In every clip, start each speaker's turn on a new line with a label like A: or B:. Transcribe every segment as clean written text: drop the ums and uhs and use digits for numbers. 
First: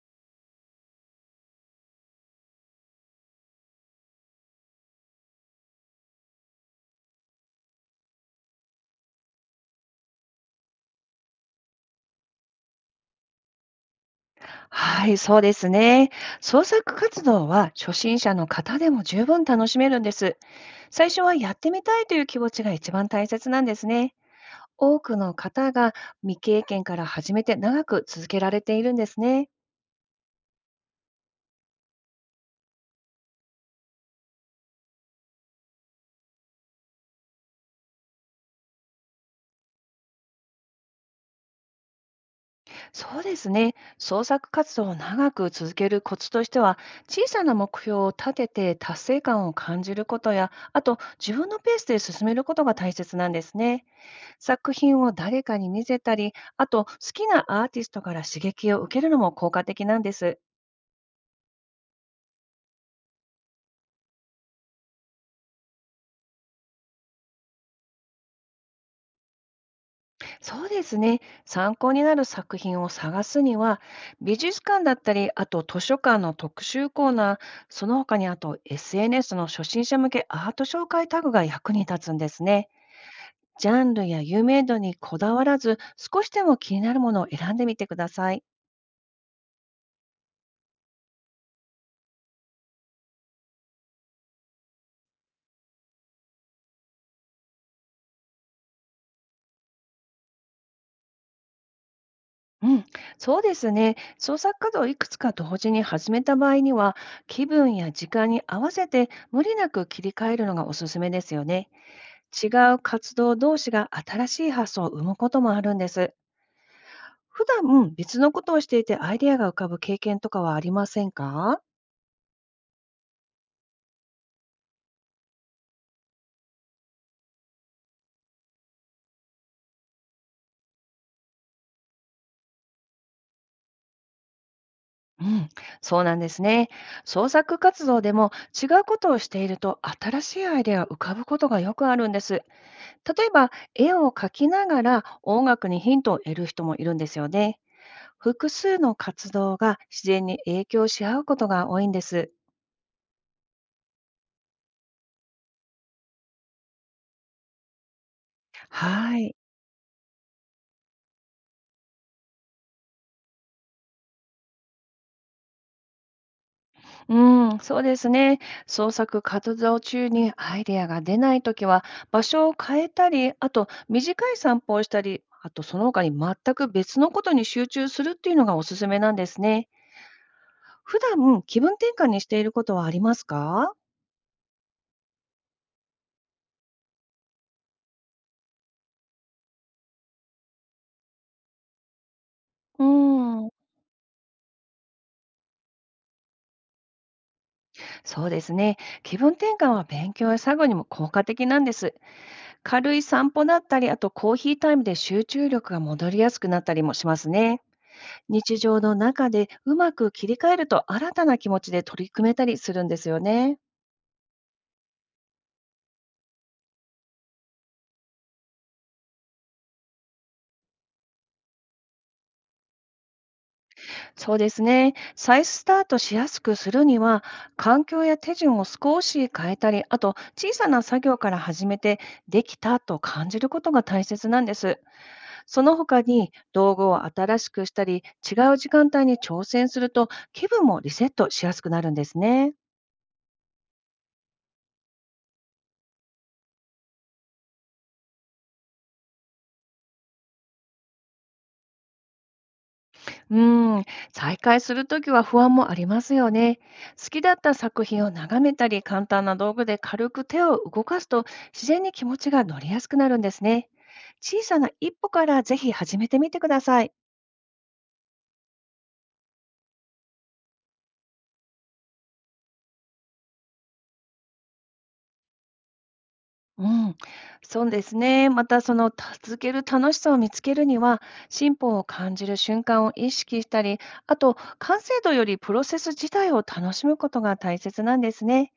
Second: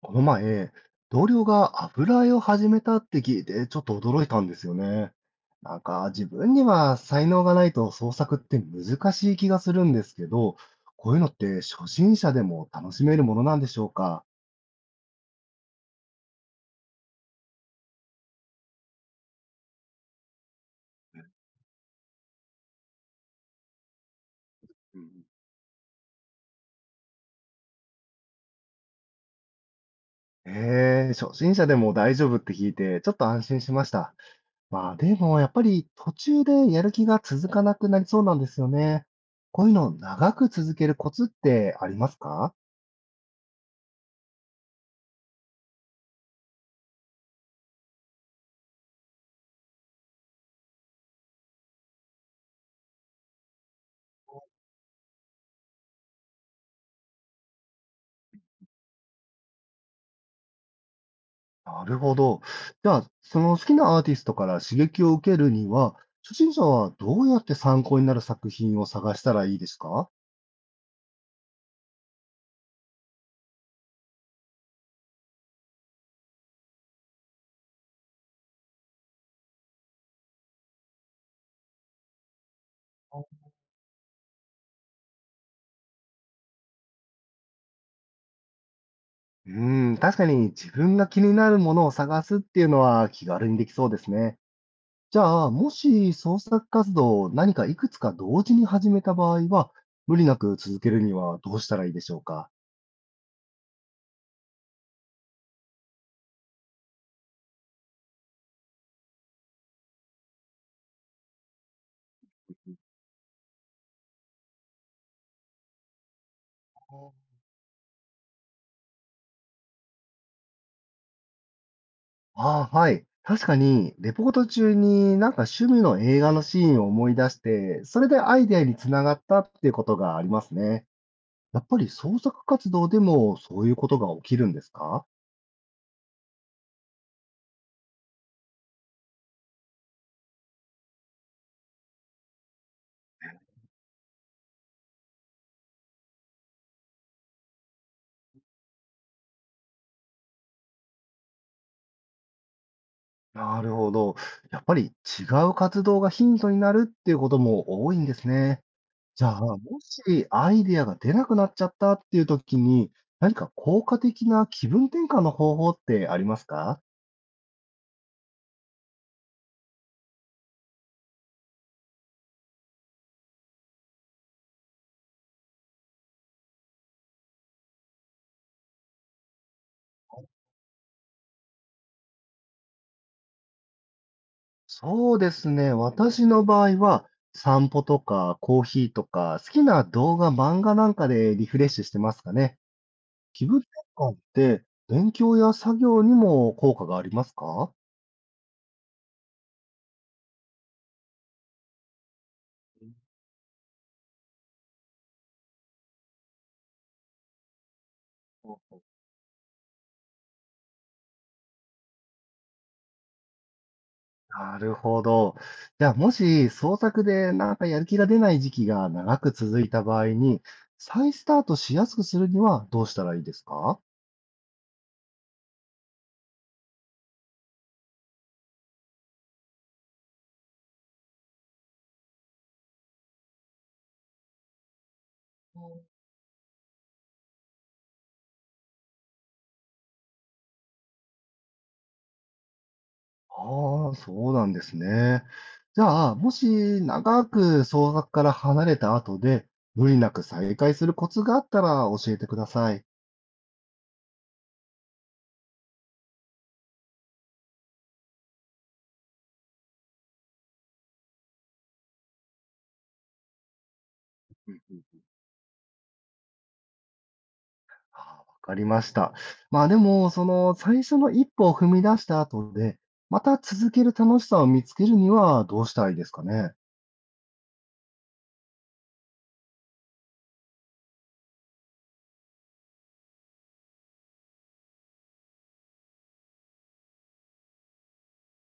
A: この前、同僚が油絵を始めたって聞いて、ちょっと驚いたんですよね。なんか自分には才能がないと創作って難しい気がするんですけど、こういうのって初心者でも楽しめるものなんでしょうか？
B: はい、そうですね。創作活動は初心者の方でも十分楽しめるんです。最初はやってみたいという気持ちが一番大切なんですね。
A: う
B: 多く
A: ん。
B: の方が未経験から始めて長く続けられているんですね。
A: ええ、初心者でも大丈夫って聞いて、ちょっと安心しました。まあでもやっぱり途中でやる気が続かなくなりそうなんですよね。こういうのを長く続けるコツってありますか？
B: そうですね。創作活動を長く続けるコツとしては、小さな目標を立てて達成感を感じることや、あと自分のペースで進めることが大切なんですね。作品を誰かに見せたり、あと好きなアーティストから刺激を受けるのも効果的なんです。
A: なるほど。じゃあ、その好きなアーティストから刺激を受けるには、初心者はどうやって参考になる作品を探したらいいですか？
B: そうですね。参考になる作品を探すには、美術館だったり、あと図書館の特集コーナー、その他にあと SNS の初心者向けアート紹介タグが役に立つんですね。ジャンルや有名度にこだわらず、少しでも気になるものを選んでみてください。
A: うーん、確かに自分が気になるものを探すっていうのは気軽にできそうですね。じゃあ、もし創作活動を何かいくつか同時に始めた場合は、無理なく続けるにはどうしたらいいでしょうか？
B: うん、そうですね。創作活動をいくつか同時に始めた場合には、気分や時間に合わせて無理なく切り替えるのがおすすめですよね。違う活動同士が新しい発想を生むこともあるんです。普段別のことをしていてアイデアが浮かぶ経験とかはありませんか？
A: ああ、はい。確かに、レポート中になんか趣味の映画のシーンを思い出して、それでアイデアにつながったっていうことがありますね。やっぱり創作活動でもそういうことが起きるんですか？
B: うん、そうなんですね。創作活動でも違うことをしていると新しいアイデアが浮かぶことがよくあるんです。例えば、絵を描きながら音楽にヒントを得る人もいるんですよね。複数の活動が自然に影響し合うことが多いんです。
A: なるほど。やっぱり違う活動がヒントになるっていうことも多いんですね。
B: は
A: じゃ
B: い。
A: あ、もしアイデアが出なくなっちゃったっていう時に、何か効果的な気分転換の方法ってありますか？
B: うん、そうですね。創作活動中にアイデアが出ないときは、場所を変えたり、あと短い散歩をしたり、あとその他に全く別のことに集中するっていうのがおすすめなんですね。普段気分転換にしていることはありますか？
A: そうですね。私の場合は、散歩とかコーヒーとか、好きな動画、漫画なんかでリフレッシュしてますかね。
B: う
A: 気
B: ん。
A: 分転換って勉強や作業にも効果がありますか？
B: そうですね。気分転換は勉強や作業にも効果的なんです。軽い散歩だったり、あとコーヒータイムで集中力が戻りやすくなったりもしますね。
A: ほう
B: 日
A: ほ
B: 常
A: う、
B: の中でうまく切り替えると新たな気持ちで取り組めたりするんですよね。
A: なるほど。じゃあ、もし創作でなんかやる気が出ない時期が長く続いた場合に、再スタートしやすくするにはどうしたらいいですか？
B: そうですね。再スタートしやすくするには、環境や手順を少し変えたり、あと小さな作業から始めてできたと感じることが大切なんです。その他に道具を新しくしたり、違う時間帯に挑戦すると気分もリセットしやすくなるんですね。
A: ああ、そうなんですね。じゃあ、もし長く創作から離れた後で、無理なく再開するコツがあったら教えてください。
B: うーん、再開するときは不安もありますよね。好きだった作品を眺めたり、簡単な道具で軽く手を動かすと自然に気持ちが乗りやすくなるんですね。小さな一歩からぜひ始めてみてください。
A: ああ、わかりました。まあでも、その最初の一歩を踏み出した後で、また続ける楽しさを見つけるにはどうしたらいいですかね。
B: うん、そうですね。また、その続ける楽しさを見つけるには、進歩を感じる瞬間を意識したり、あと、完成度よりプロセス自体を楽しむことが大切なんですね。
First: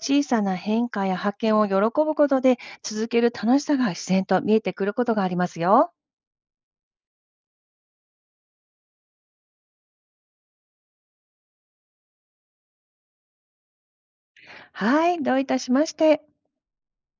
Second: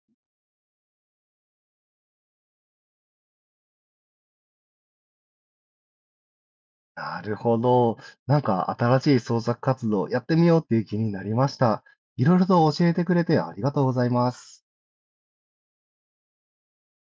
B: 小さな変化や発見を喜ぶことで、続ける楽しさが自然と見えてくることがありますよ。
A: なるほど。なんか新しい創作活動やってみようっていう気になりました。いろいろと教えてくれてありがとうございます。
B: はい、どういたしまして。